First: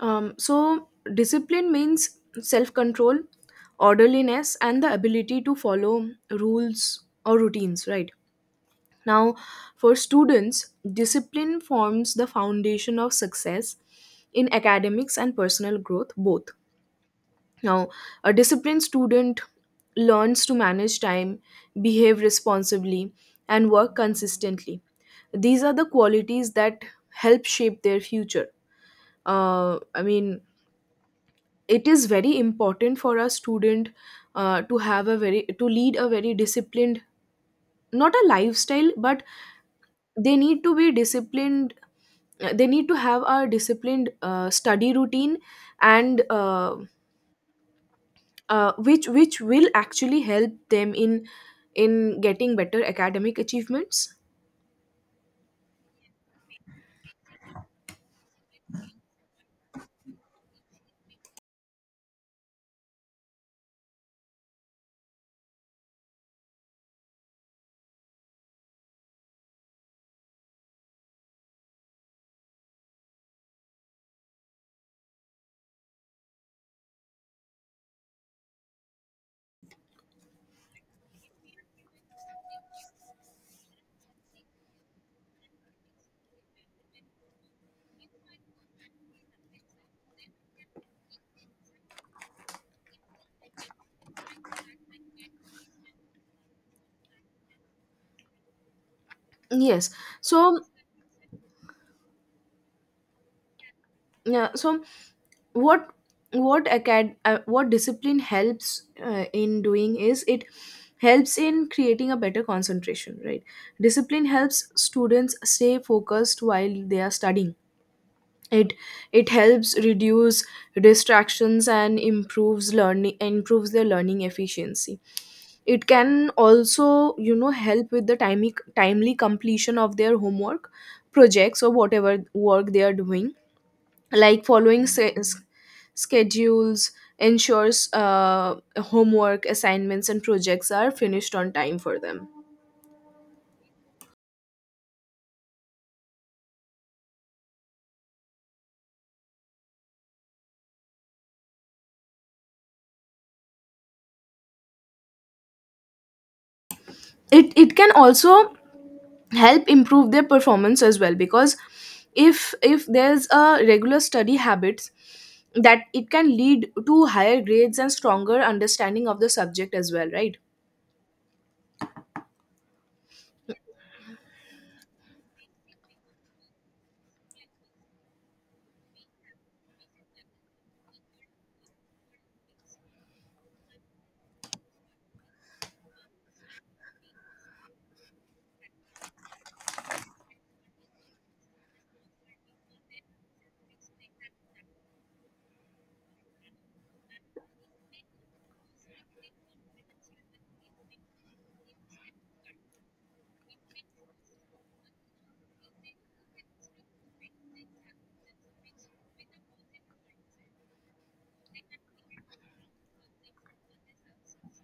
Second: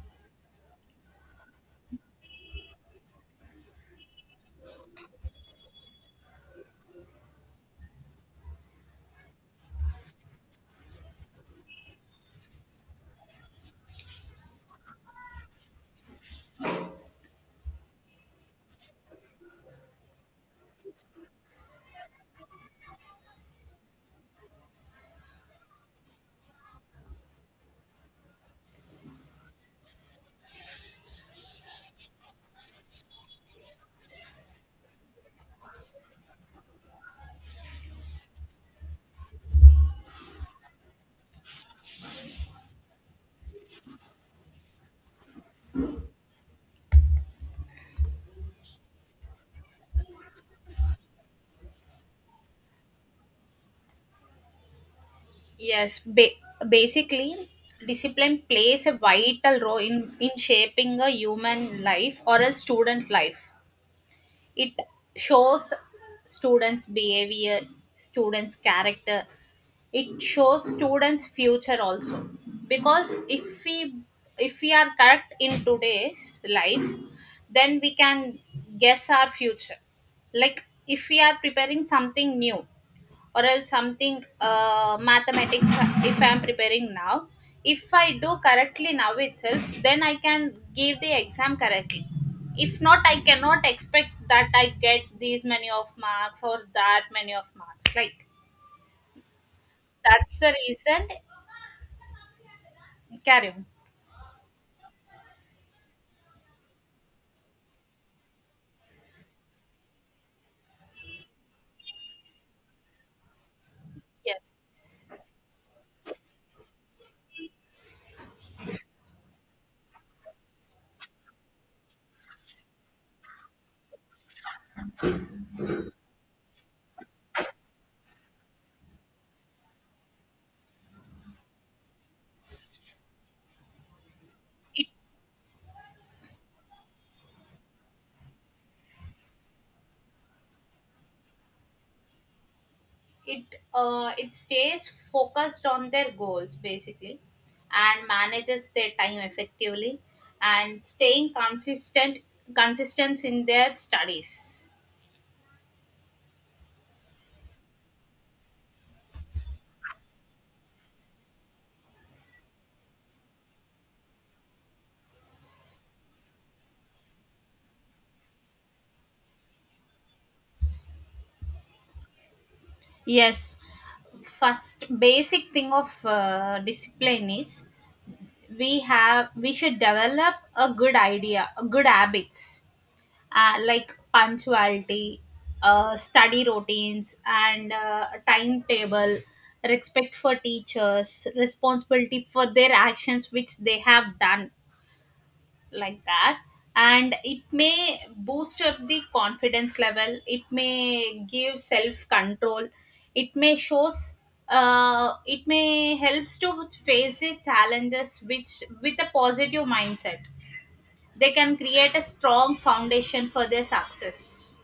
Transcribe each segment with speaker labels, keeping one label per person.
Speaker 1: So, discipline means self control, orderliness, and the ability to follow rules or routines, right? Now, for students, discipline forms the foundation of success in academics and personal growth, both. Now, a disciplined student learns to manage time, behave responsibly, and work consistently. These are the qualities that help shape their future. I mean, it is very important for a student to lead a very disciplined, not a lifestyle, but they need to be disciplined. They need to have a disciplined study routine, and which will actually help them in getting better academic achievements.
Speaker 2: Yes, basically, discipline plays a vital role in shaping a human life or a student life. It shows students' behavior, students' character. It shows students' future also. Because if we are correct in today's life, then we can guess our future. Like if we are preparing something new or else something mathematics. If I'm preparing now, if I do correctly now itself, then I can give the exam correctly. If not, I cannot expect that I get these many of marks or that many of marks, like
Speaker 1: Yes.
Speaker 2: that's the
Speaker 1: so
Speaker 2: reason. Carry on.
Speaker 1: yeah, so what what discipline helps in doing is it helps in creating a better concentration, right? Discipline
Speaker 2: Yes,
Speaker 1: helps students stay focused while they are studying. It it helps reduce distractions and improves their learning efficiency. It can also, help with the timely completion of their homework, projects, or whatever work they are doing. Like following schedules ensures homework, assignments, and projects are finished on time for them.
Speaker 2: it stays focused on their goals basically, and manages their time effectively, and staying consistent in their studies.
Speaker 1: It can also help improve their performance as well, because if there's a regular study habits, that it can lead to higher grades and stronger understanding of the subject as well, right?
Speaker 2: Yes, first basic thing of discipline is we should develop a good idea, a good habits, like punctuality, study routines, and timetable, respect for teachers, responsibility for their actions which they have done, like that. And it may boost up the confidence level, it may give self control, it may shows. It may helps to face the challenges which with a positive mindset. They can create a strong foundation for their success.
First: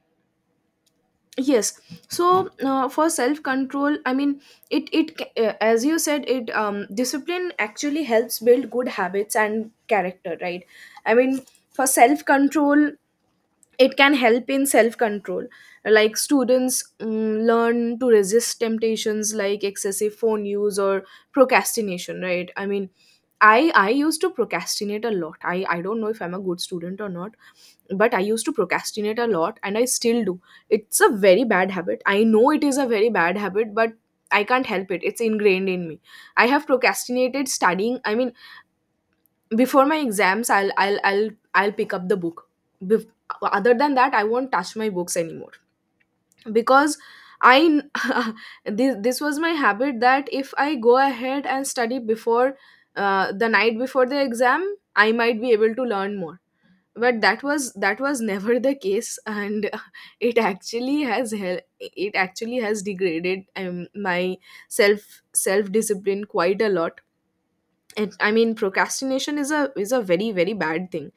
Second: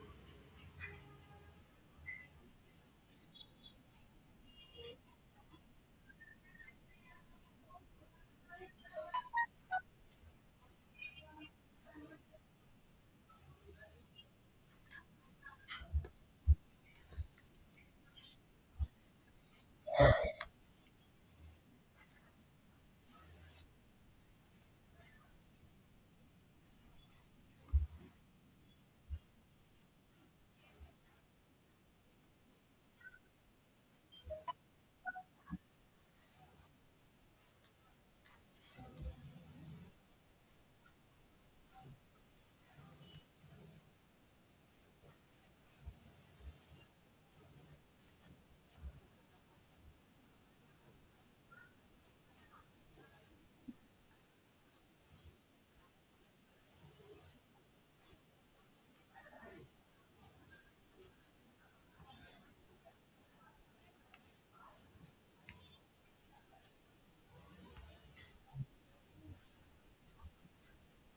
Speaker 1: Yes. So, for self control, I mean, as you said it, discipline actually helps build good habits and character, right? I mean, for self control, it can help in self control. Like students learn to resist temptations like excessive phone use or procrastination, right? I mean, I used to procrastinate a lot. I don't know if I'm a good student or not, but I used to procrastinate a lot, and I still do. It's a very bad habit. I know it is a very bad habit, but I can't help it. It's ingrained in me. I have procrastinated studying. I mean, before my exams, I'll pick up the book. Bef- Other than that, I won't touch my books anymore. Because I this was my habit, that if I go ahead and study before, the night before the exam, I might be able to learn more. But that was never the case, and it actually has degraded my self discipline quite a lot. And I mean, procrastination is a very, very bad thing.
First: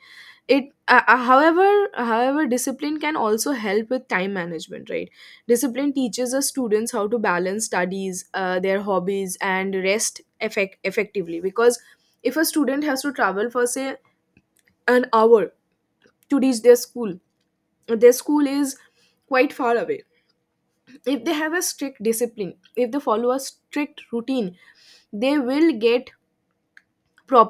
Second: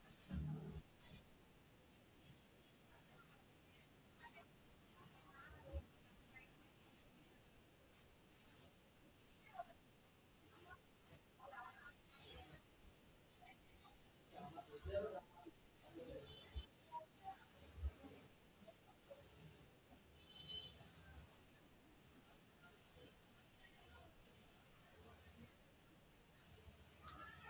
Speaker 1: It uh, uh, however however discipline can also help with time management, right? Discipline teaches the students how to balance studies, their hobbies, and rest effectively. Because if a student has to travel for, say, an hour to reach their school, their school is quite far away. If they have a strict discipline, if they follow a strict routine, they will get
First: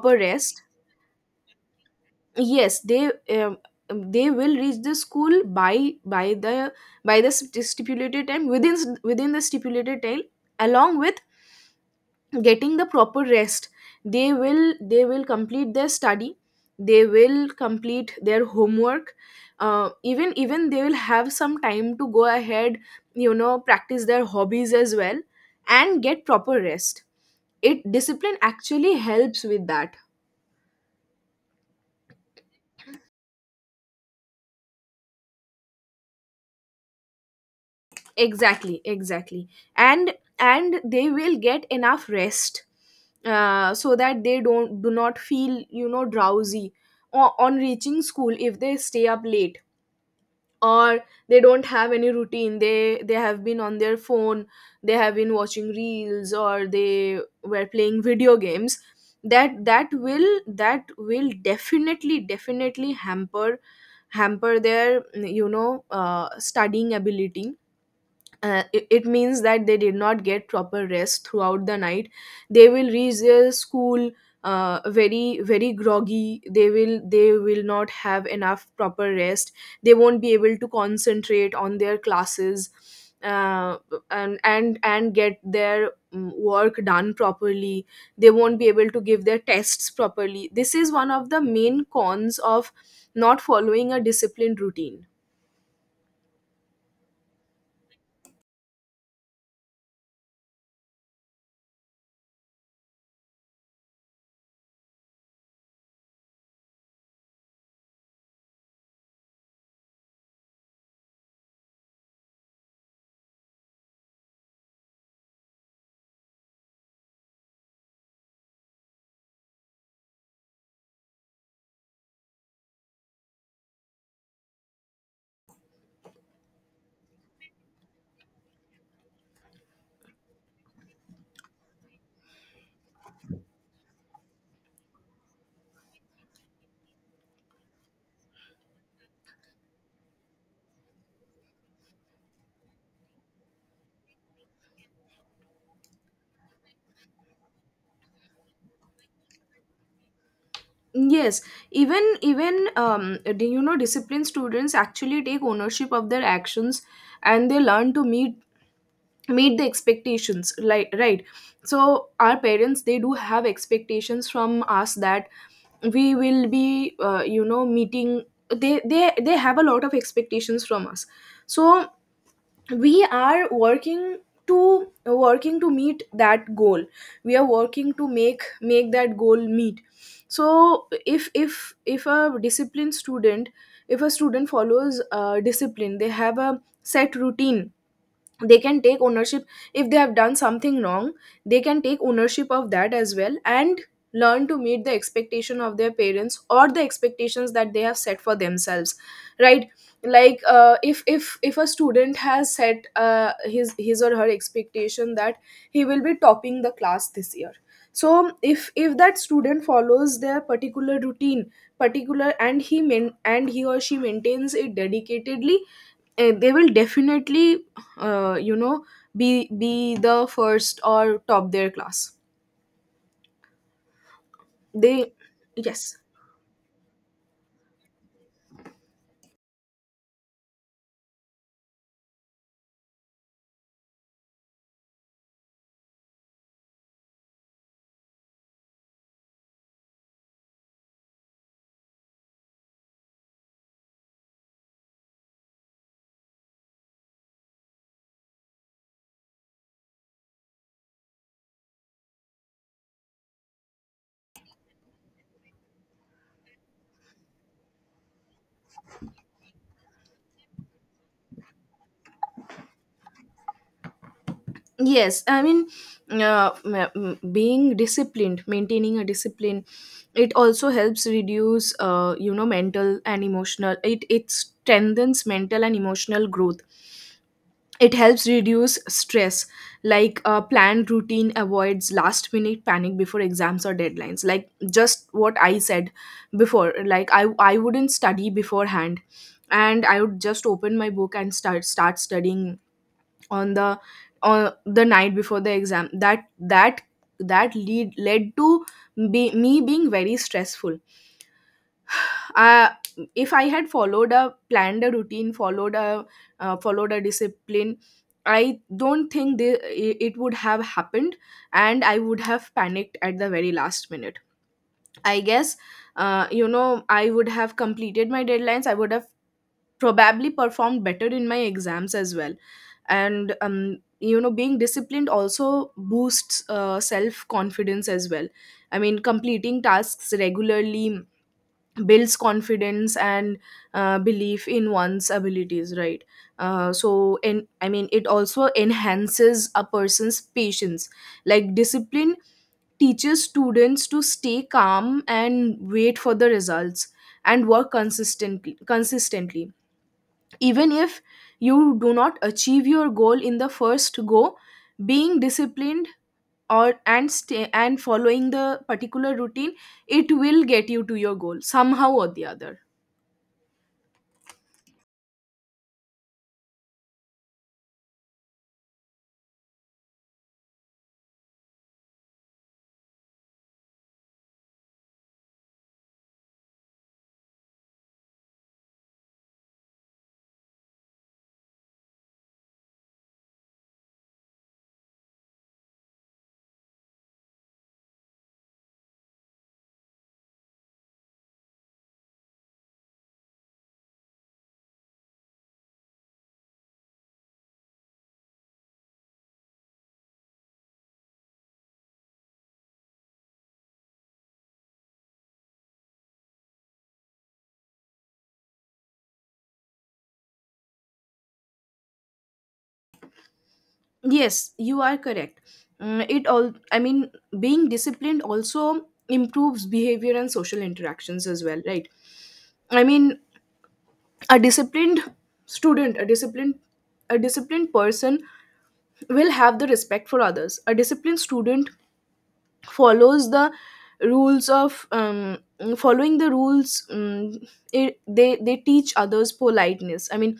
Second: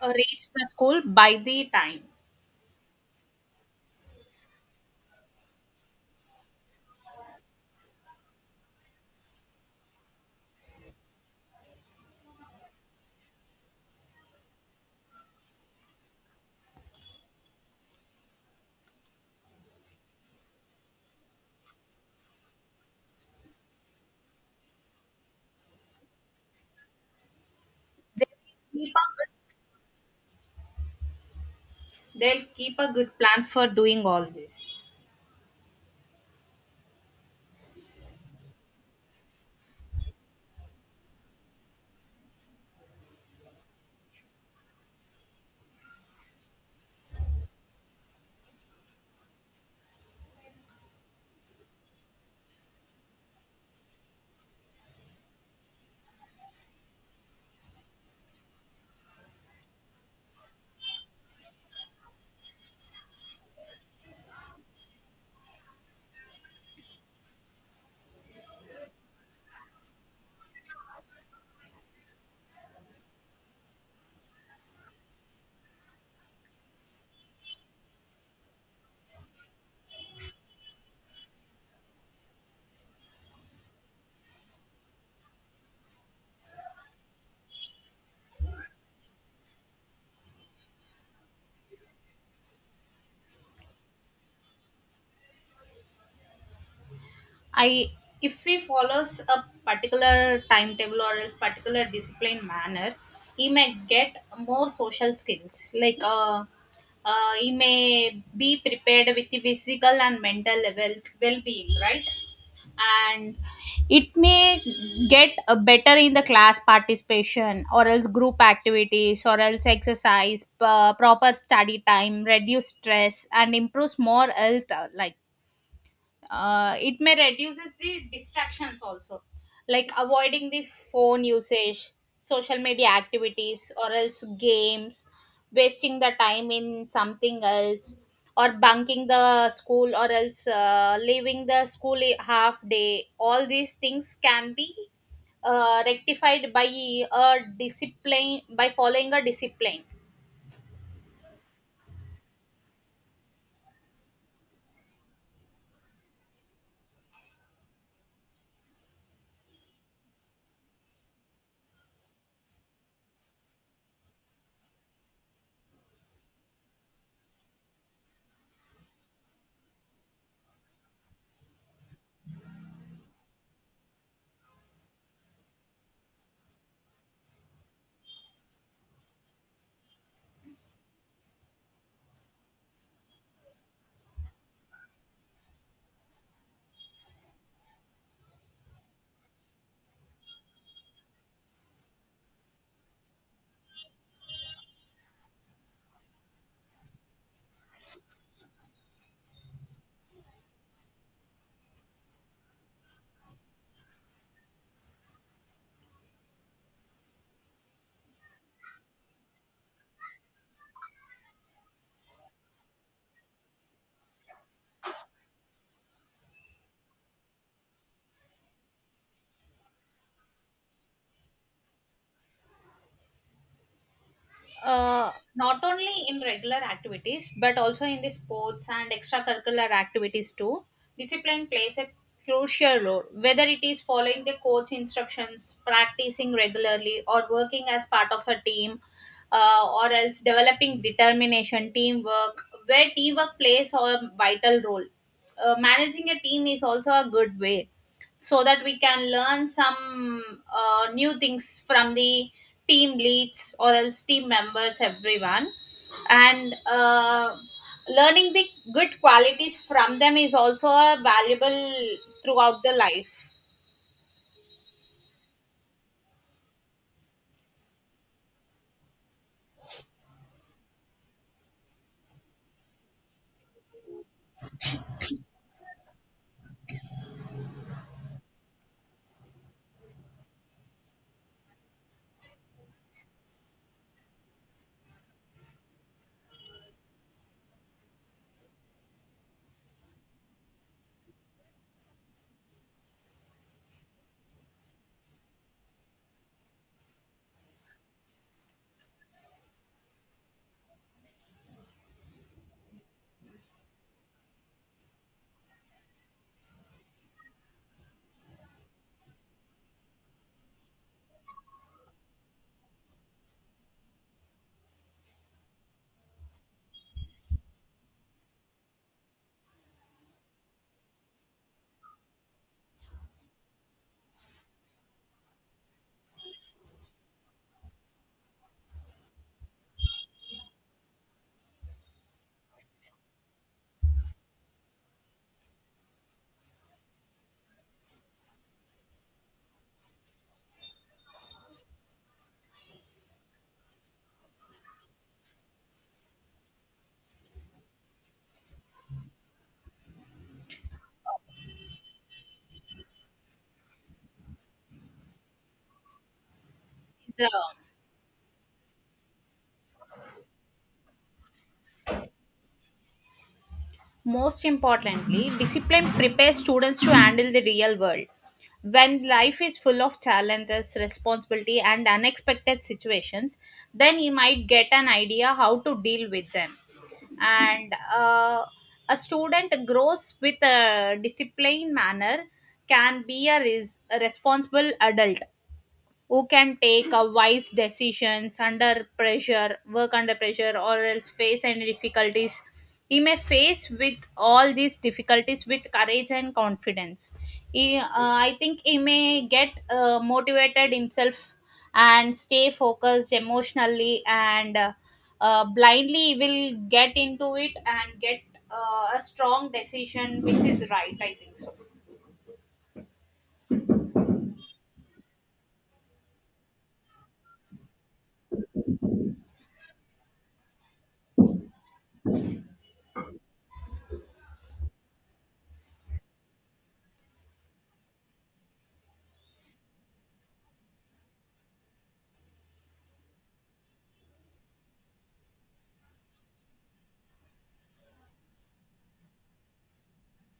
Speaker 2: Reach
Speaker 1: rest.
Speaker 2: the school by the time.
Speaker 1: Yes, they will reach the school by the stipulated time, within the stipulated time, along with getting the proper rest. They will complete their study, they will complete their homework. Even they will have some time to go ahead, you know, practice their hobbies as well, and get proper rest. It
Speaker 2: They'll
Speaker 1: Discipline
Speaker 2: keep
Speaker 1: actually
Speaker 2: a
Speaker 1: helps with that.
Speaker 2: good plan for doing all this.
Speaker 1: Exactly, exactly. And they will get enough rest, so that they don't do not feel, you know, drowsy or on reaching school. If they stay up late, or they don't have any routine, they have been on their phone, they have been watching reels, or they were playing video games, that will definitely hamper their, you know, studying ability. It means that they did not get proper rest throughout the night. They will reach their school very, very groggy. They will they will not have enough proper rest. They won't be able to concentrate on their classes. Uh, and and and get their work done properly. They won't be able to give their tests properly. This is one of the main cons of not following a disciplined routine.
Speaker 2: I If he follows a particular timetable or else particular disciplined manner, he may get more social skills. Like he may be prepared with the physical and mental well being, right? And it may get a better in the class participation or else group activities or else exercise proper study time, reduce stress and improves more health like. It may reduces the distractions also, like avoiding the phone usage, social media activities or else games, wasting the time in something else, or bunking the school or else leaving the school half day. All these things can be rectified by a discipline, by following a discipline.
Speaker 1: Yes, even do you know, disciplined students actually take ownership of their actions, and they learn to meet the expectations. Like, right, so our parents, they do have expectations from us, that we will be, you know, meeting. They have a lot of expectations from us. So we are working to meet that goal. We are working to make that goal meet. So if a student follows discipline, they have a set routine. They can take ownership. If they have done something wrong, they can take ownership of that as well, and learn to meet the expectation of their parents, or the expectations that they have set for themselves, right? Like, if a student has set, his or her expectation that he will be topping the class this year, so if that student follows their particular routine, particular and and he or she maintains it dedicatedly, they will definitely, you know, be the first or top their class. They
Speaker 2: Not
Speaker 1: Yes.
Speaker 2: only in regular activities but also in the sports and extracurricular activities too, discipline plays a crucial role, whether it is following the coach instructions, practicing regularly, or working as part of a team, or else developing determination, teamwork, where teamwork plays a vital role. Managing a team is also a good way, so that we can learn some new things from the team leads or else team members, everyone. And learning the good qualities from them is also a valuable throughout the life.
Speaker 1: Yes, I mean, uh, m- being disciplined, maintaining a discipline, it also helps reduce, you know, mental and emotional. It strengthens mental and emotional growth. It helps reduce stress. Like a planned routine avoids last minute panic before exams or deadlines. Like just what I said before. Like I wouldn't study beforehand, and I would just open my book and start studying on the night before the exam. That lead led to, me being very stressful. uh, if I had followed a routine, followed a discipline, I don't think it would have happened, and I would have panicked at the very last minute, I guess. You know, I would have completed my deadlines. I would have probably performed better in my exams as well. And you know, being disciplined also boosts self confidence as well. I mean, completing tasks regularly builds confidence and belief in one's abilities, right? So and I mean, it also enhances a person's patience. Like discipline teaches students to stay calm and wait for the results, and work consistently. Even if you do not achieve your goal in the first go, being disciplined or and
Speaker 2: So,
Speaker 1: stay and following the particular routine, it will get you to your goal somehow or the other.
Speaker 2: most importantly, discipline prepares students to handle the real world. When life is full of challenges, responsibility, and unexpected situations, then you might get an idea how to deal with them. And a student grows with a disciplined manner can be a a responsible adult who can take a wise decisions under pressure, work under pressure, or else face any difficulties he may face. With all these difficulties, with courage and confidence, he, I think he may get motivated himself and stay focused emotionally, and blindly he will get into it and get a strong decision which is right, I think so.
Speaker 1: Yes, you are correct. Mm, it all I mean, being disciplined also improves behavior and social interactions as well, right? I mean, a disciplined student a disciplined person will have the respect for others. A disciplined student follows the rules of, following the rules. Um, it, they they teach others politeness, I mean.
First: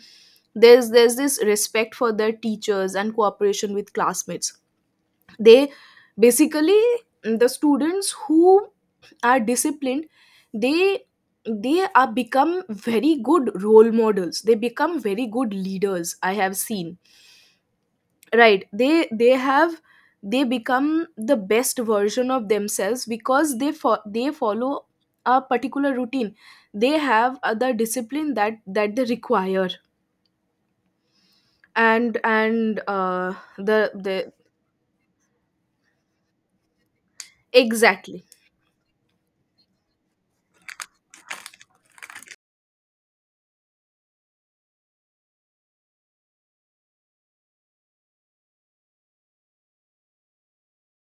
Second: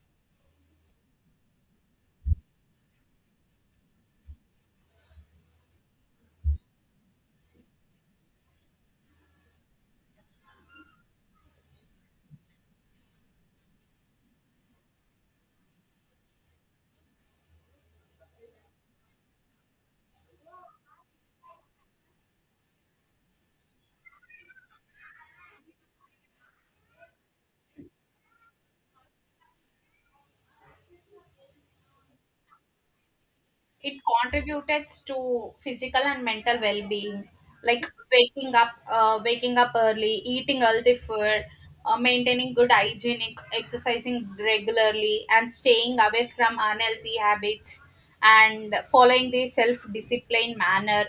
Speaker 1: There's this respect for their teachers and cooperation with classmates. They Basically, the students who are disciplined, they they are become very good role models. They become very good leaders, I have seen, right? They become the best version of themselves because they follow a particular routine. They have the discipline that they require, and
Speaker 2: It
Speaker 1: the
Speaker 2: contributed to physical and mental well-being, like
Speaker 1: exactly
Speaker 2: waking up early, eating healthy food, maintaining good hygiene, exercising regularly and staying away from unhealthy habits, and following the self-discipline manner.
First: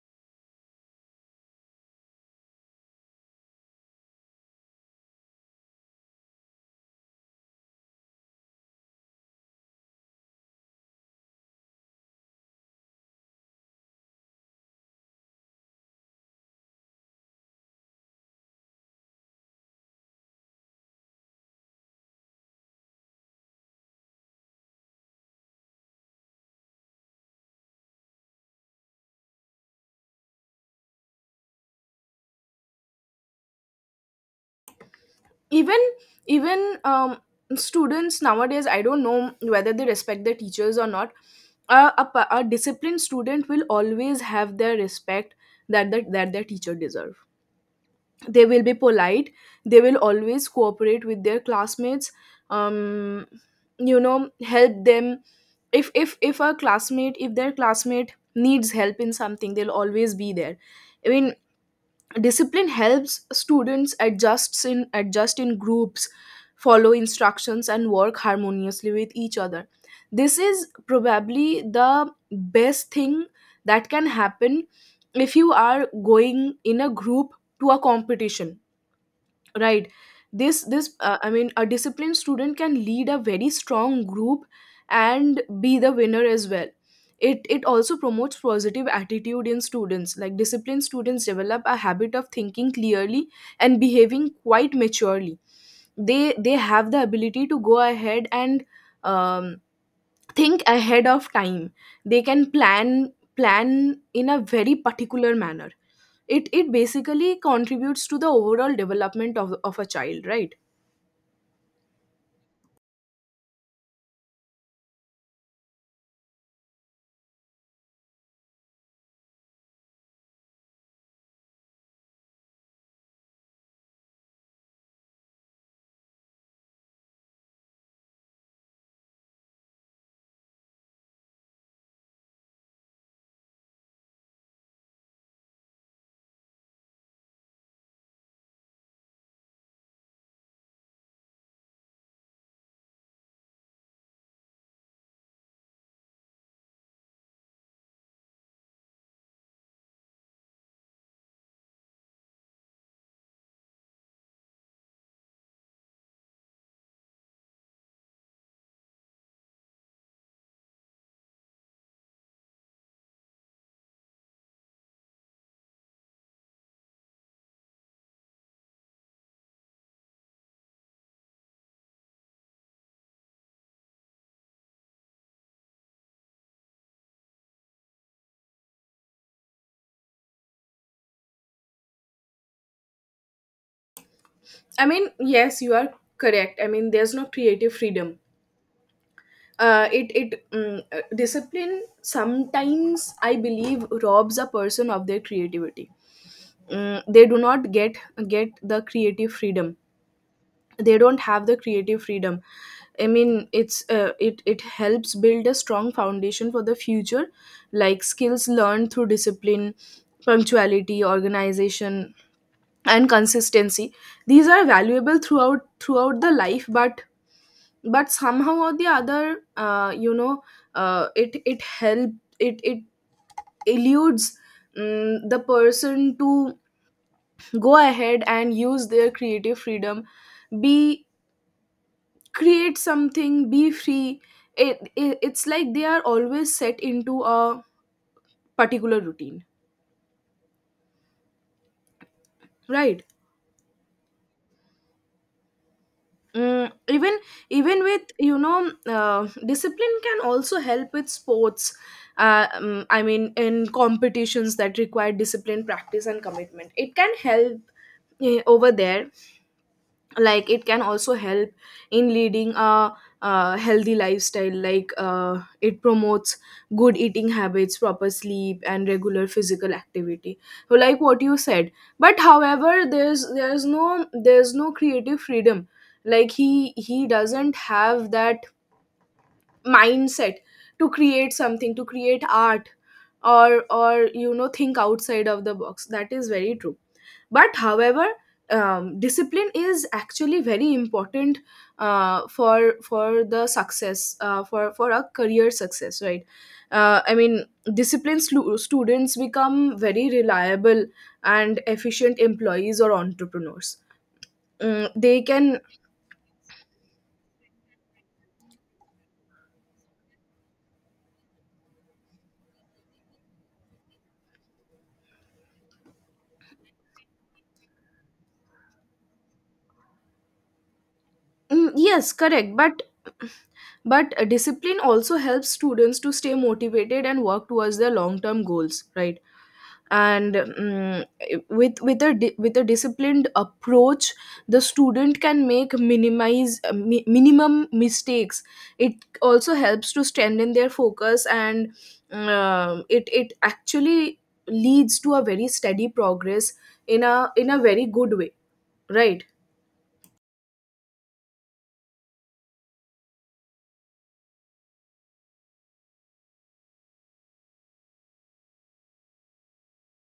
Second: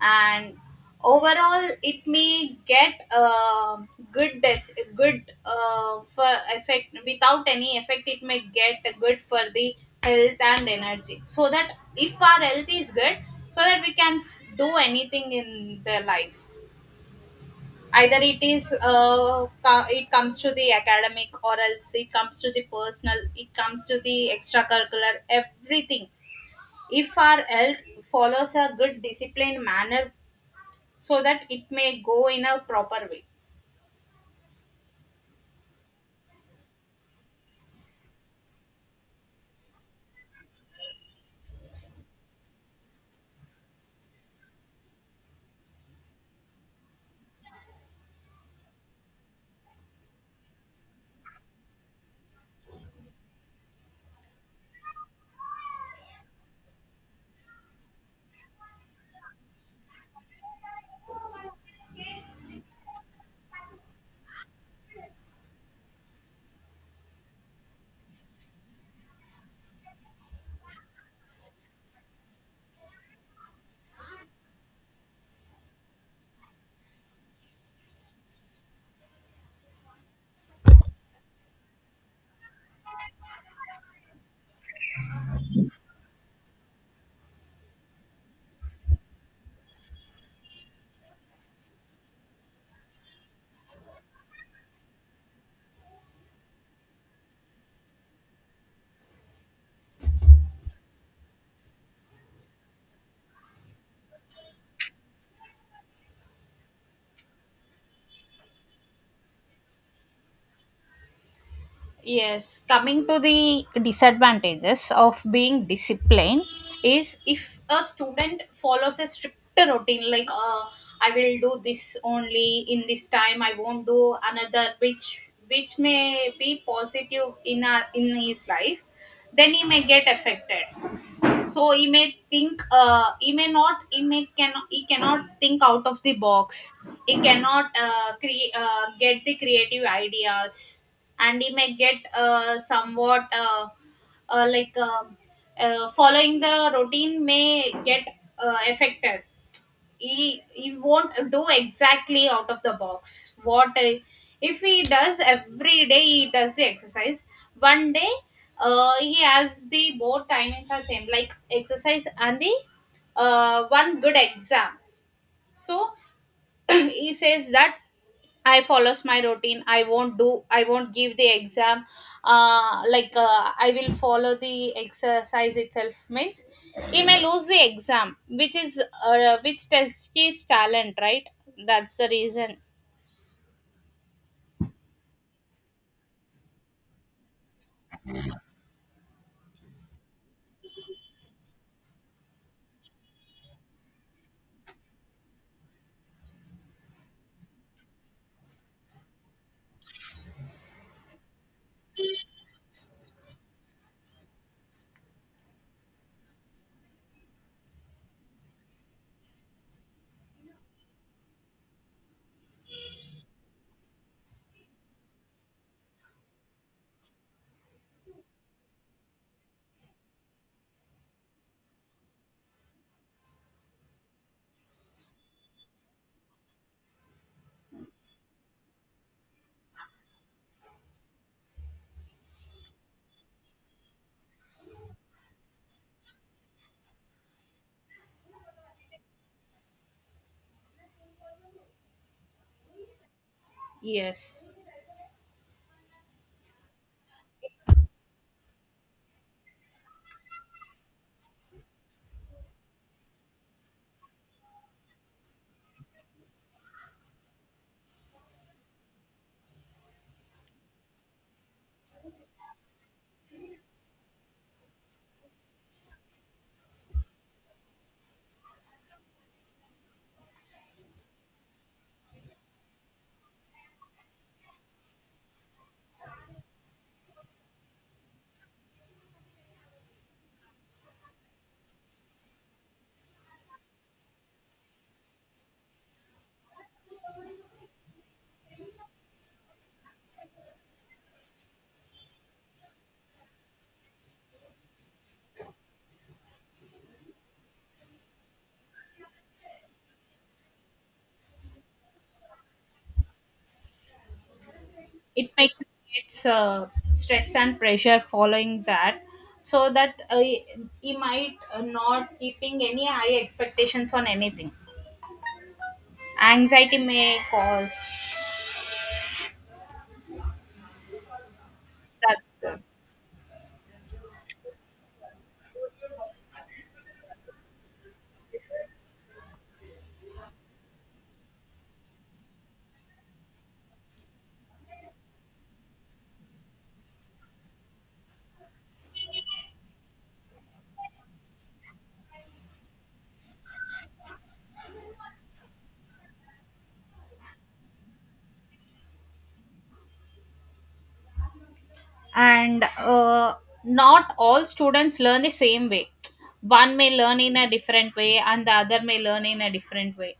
Speaker 2: And overall, it may get good good for effect. Without any effect, it may get good for the health and energy, so that if our health is good, so that we can do anything in the life, either it is it comes to the academic or else it comes to the personal, it comes to the extracurricular, everything. If our health follows a good disciplined manner, so that it may go in a proper way.
Speaker 1: even even students nowadays, I don't know whether they respect their teachers or not. A disciplined student will always have their respect, that that their teacher deserve. They will be polite. They will always cooperate with their classmates, um you know, help them. If their classmate needs help in something, they'll always be there. I mean, discipline helps students adjust in groups, follow instructions, and work harmoniously with each other. This is probably the best thing that can happen if you are going in a group to a competition, right? this I mean, a disciplined student can lead a very strong group and be the winner as well. It also promotes positive attitude in students. Like disciplined students develop a habit of thinking clearly and behaving quite maturely. They have the ability to go ahead and, um, think ahead of time. They can plan in a very particular manner. It basically contributes to the overall development of a child, right?
Speaker 2: Yes, coming to the disadvantages of being disciplined is, if a student follows a strict routine, like I will do this only in this time, I won't do another, which may be positive in our in his life, then he may get affected. So he may think he may not he may cannot he cannot think out of the box, he cannot create get the creative ideas. And he may get somewhat like following the routine may get affected. He won't do exactly out of the box. What If he does every day, he does the exercise one day, he has the both timings are same, like exercise and the one good exam. So he says that I follows my routine, I won't do, I won't give the exam. I will follow the exercise itself means he may lose the exam which is which tests his talent, right? That's the reason.
Speaker 1: I mean, yes, you are correct. I mean, there's no creative freedom. Discipline sometimes, I believe, robs a person of their creativity. They do not get the creative freedom. They don't have the creative freedom. I mean, it helps build a strong foundation for the future. Like skills learned through discipline, punctuality, organization, and consistency, these are valuable throughout the life, but somehow or the other, you know, it it help it it eludes the person to go ahead and use their creative freedom. Be Create something, be free. It's like they are always set into a particular routine, right?
Speaker 2: Yes,
Speaker 1: Mm, even even with, you know, discipline can also help with sports. I mean, in competitions that require discipline, practice, and commitment, it can help over there. Like, it can also help in leading a healthy lifestyle. Like, it promotes good eating habits, proper sleep, and regular physical activity. So, like what you said. But however, there's no creative freedom. Like he doesn't have that mindset to create something, to create art, or you know, think outside of the box. That is very true. But however, discipline is actually very important, for a career success, right? I mean, disciplined students become very reliable and efficient employees or entrepreneurs. They
Speaker 2: it may
Speaker 1: can.
Speaker 2: create stress and pressure following that. So that he might not keeping any high expectations on anything, anxiety may cause.
Speaker 1: Yes,
Speaker 2: That's
Speaker 1: correct, but discipline also helps students to stay motivated and work towards their long term goals, right? And with a disciplined approach, the student can make minimize, minimum mistakes. It also helps to strengthen their focus, and it actually leads to a very steady progress in a very good way, right?
Speaker 2: And not all students learn the same way. One may learn in a different way and the other may learn in a different way.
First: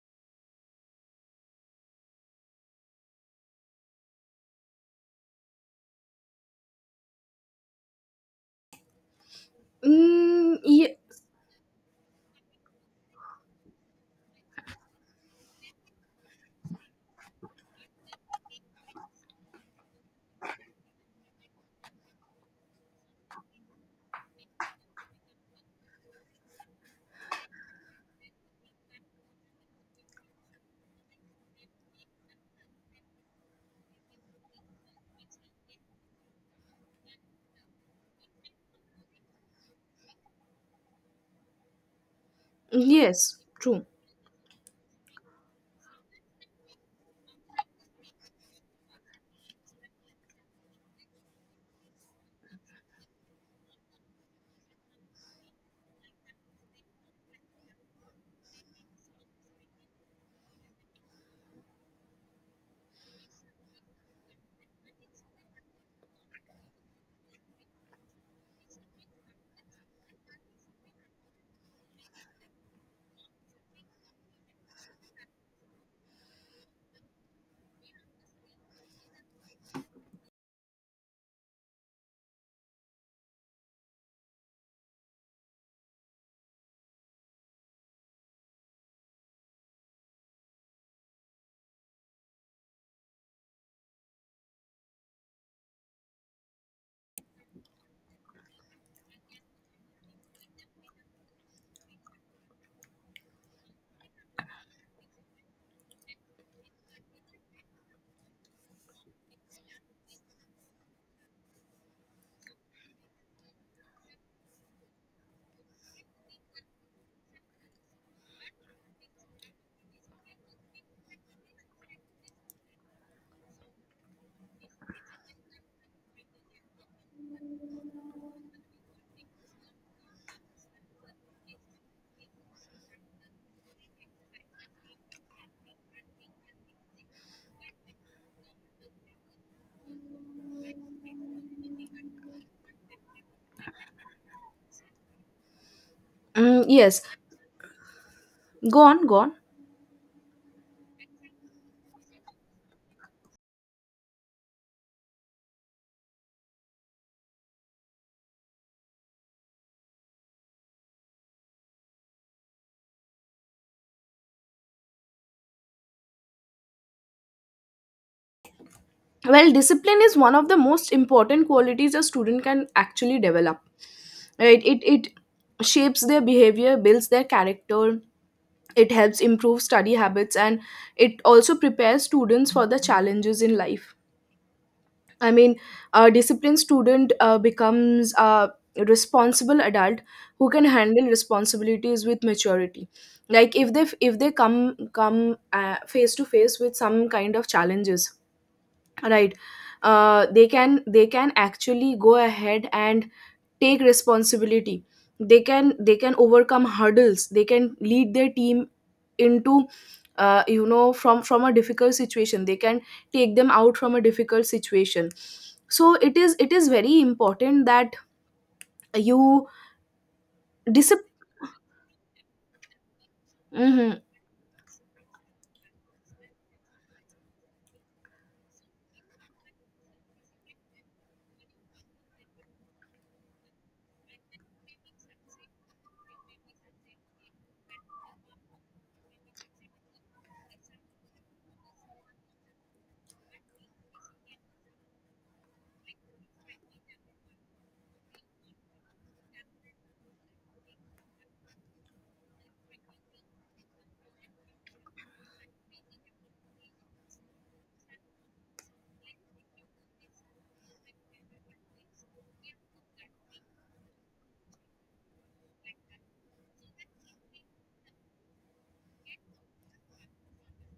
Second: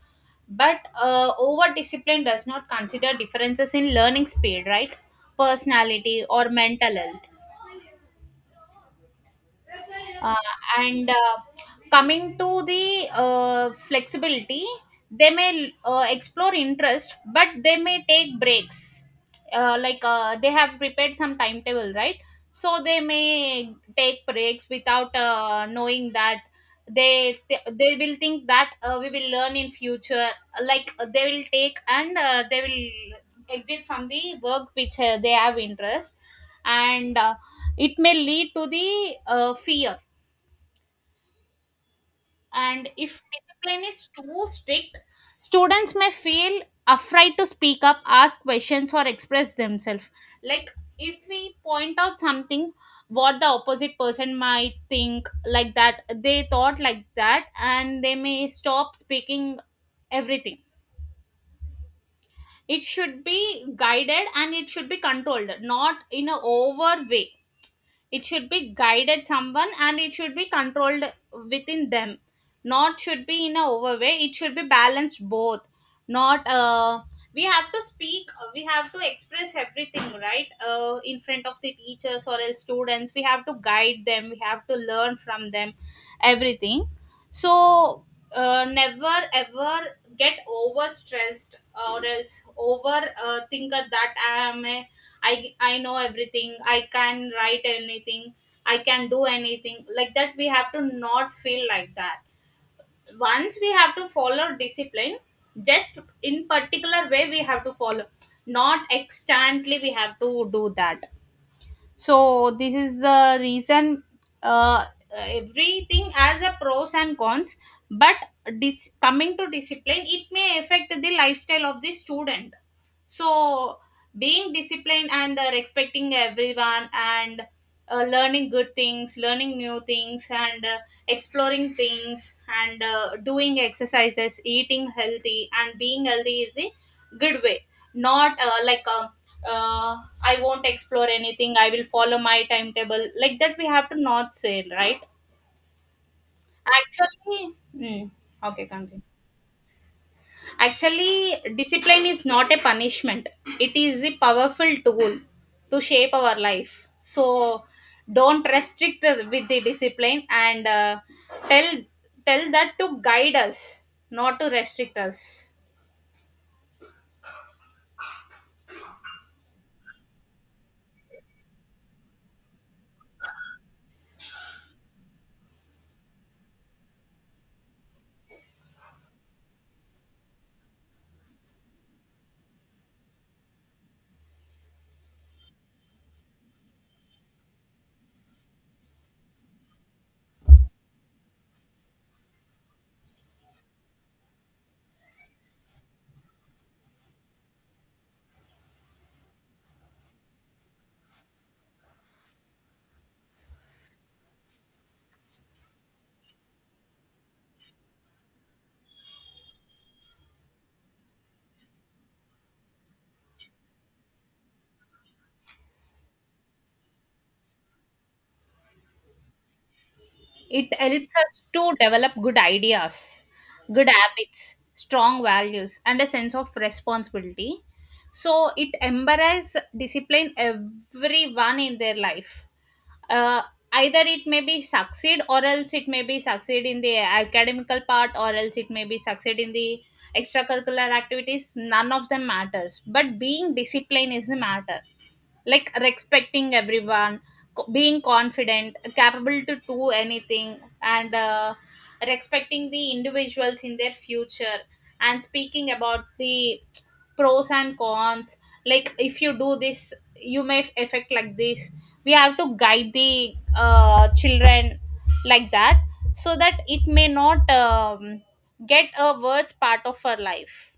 Speaker 2: But over discipline does not consider differences in learning speed, right? Personality or mental health. Uh,
Speaker 1: mm, ye-
Speaker 2: and Coming to the flexibility, they may explore interest, but they may take breaks. They have prepared some timetable, right? So they may take breaks without knowing that. they they will think that we will learn in future. They will take and they will exit from the work which they have interest. And it may lead to the fear. And if
Speaker 1: yes,
Speaker 2: discipline
Speaker 1: true.
Speaker 2: is too strict, students may feel afraid to speak up, ask questions, or express themselves. Like if we point out something, what the opposite person might think, like that they thought like that, and they may stop speaking everything. It should be guided and it should be controlled, not in a over way. It should be guided someone and it should be controlled within them. Not should be in a over way, it should be balanced both. Not We have to speak, we have to express everything, right? In front of the teachers or else students, we have to guide them, we have to learn from them everything. So never ever get overstressed or else over thinker that I am a, I know everything, I can write anything, I can do anything, like that we have to not feel like that. Once we have to follow discipline, just in particular way we have to follow, not extantly we have to do that. So this is the reason. uh, Everything has a pros and cons. But coming to discipline, it may affect the lifestyle of the student. So being disciplined, and respecting everyone, and learning good things, learning new things, and exploring things, and doing exercises, eating healthy and being healthy is a good way. Not like uh, I won't explore anything, I will follow my timetable, like that we have to not say, right?
Speaker 1: Yes.
Speaker 2: Actually, okay,
Speaker 1: go
Speaker 2: continue.
Speaker 1: on go on
Speaker 2: Actually, discipline is not a punishment, it is a powerful tool to shape our life. So don't restrict with the discipline, and tell tell that to guide us, not to restrict us.
Speaker 1: Well, discipline is one of the most important qualities a student can actually develop, right? It shapes their behavior, builds their character. It helps improve study habits, and it also prepares students for the challenges in life. I mean, a disciplined student becomes a responsible adult who can handle responsibilities with maturity. Like if they come face to face with some kind of challenges, right? They can actually go ahead and take responsibility. They can overcome hurdles. They can lead their team into, you know, from a difficult situation. They can take them out from a difficult situation. So it is very important that you
Speaker 2: It
Speaker 1: discipline.
Speaker 2: helps us to develop good ideas, good
Speaker 1: Mm-hmm.
Speaker 2: habits, strong values, and a sense of responsibility. So it embraces discipline everyone in their life. Uh, Either it may be succeed or else it may be succeed in the academical part, or else it may be succeed in the extracurricular activities. None of them matters. But being disciplined is the matter, like respecting everyone, being confident, capable to do anything, and respecting the individuals in their future, and speaking about the pros and cons, like if you do this, you may affect like this. We have to guide the children like that, so that it may not get a worse part of her life.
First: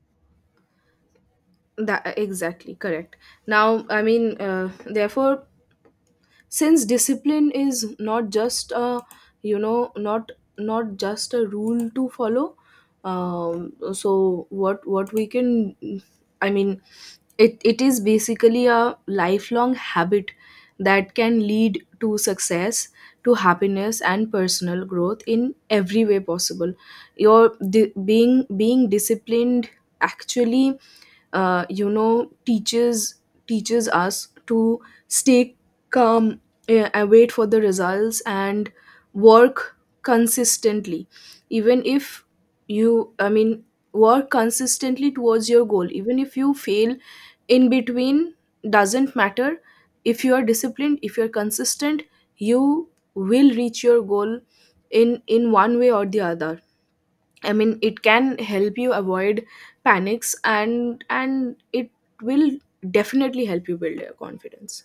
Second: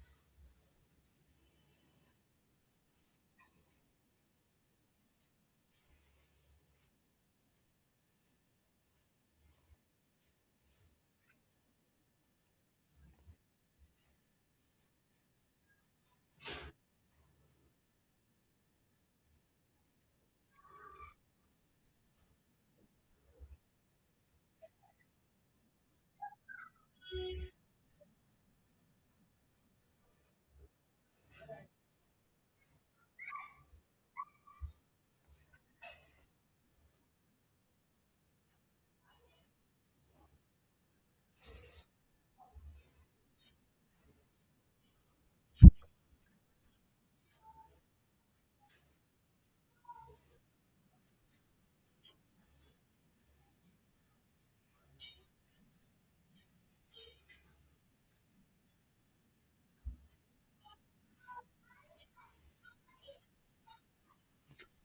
Speaker 1: that Exactly, correct. Now, I mean, therefore, since discipline is not just a, you know, not just a rule to follow, so what we can I mean, it is basically a lifelong habit that can lead to success, to happiness, and personal growth in every way possible. Your di- being being disciplined actually, you know, teaches us to stay calm, and wait for the results, and work consistently. Even if you, work consistently towards your goal. Even if you fail in between, doesn't matter. If you are disciplined, if you're consistent, you will reach your goal in one way or the other. I mean, it can help you avoid panics, and it will definitely help you build your confidence.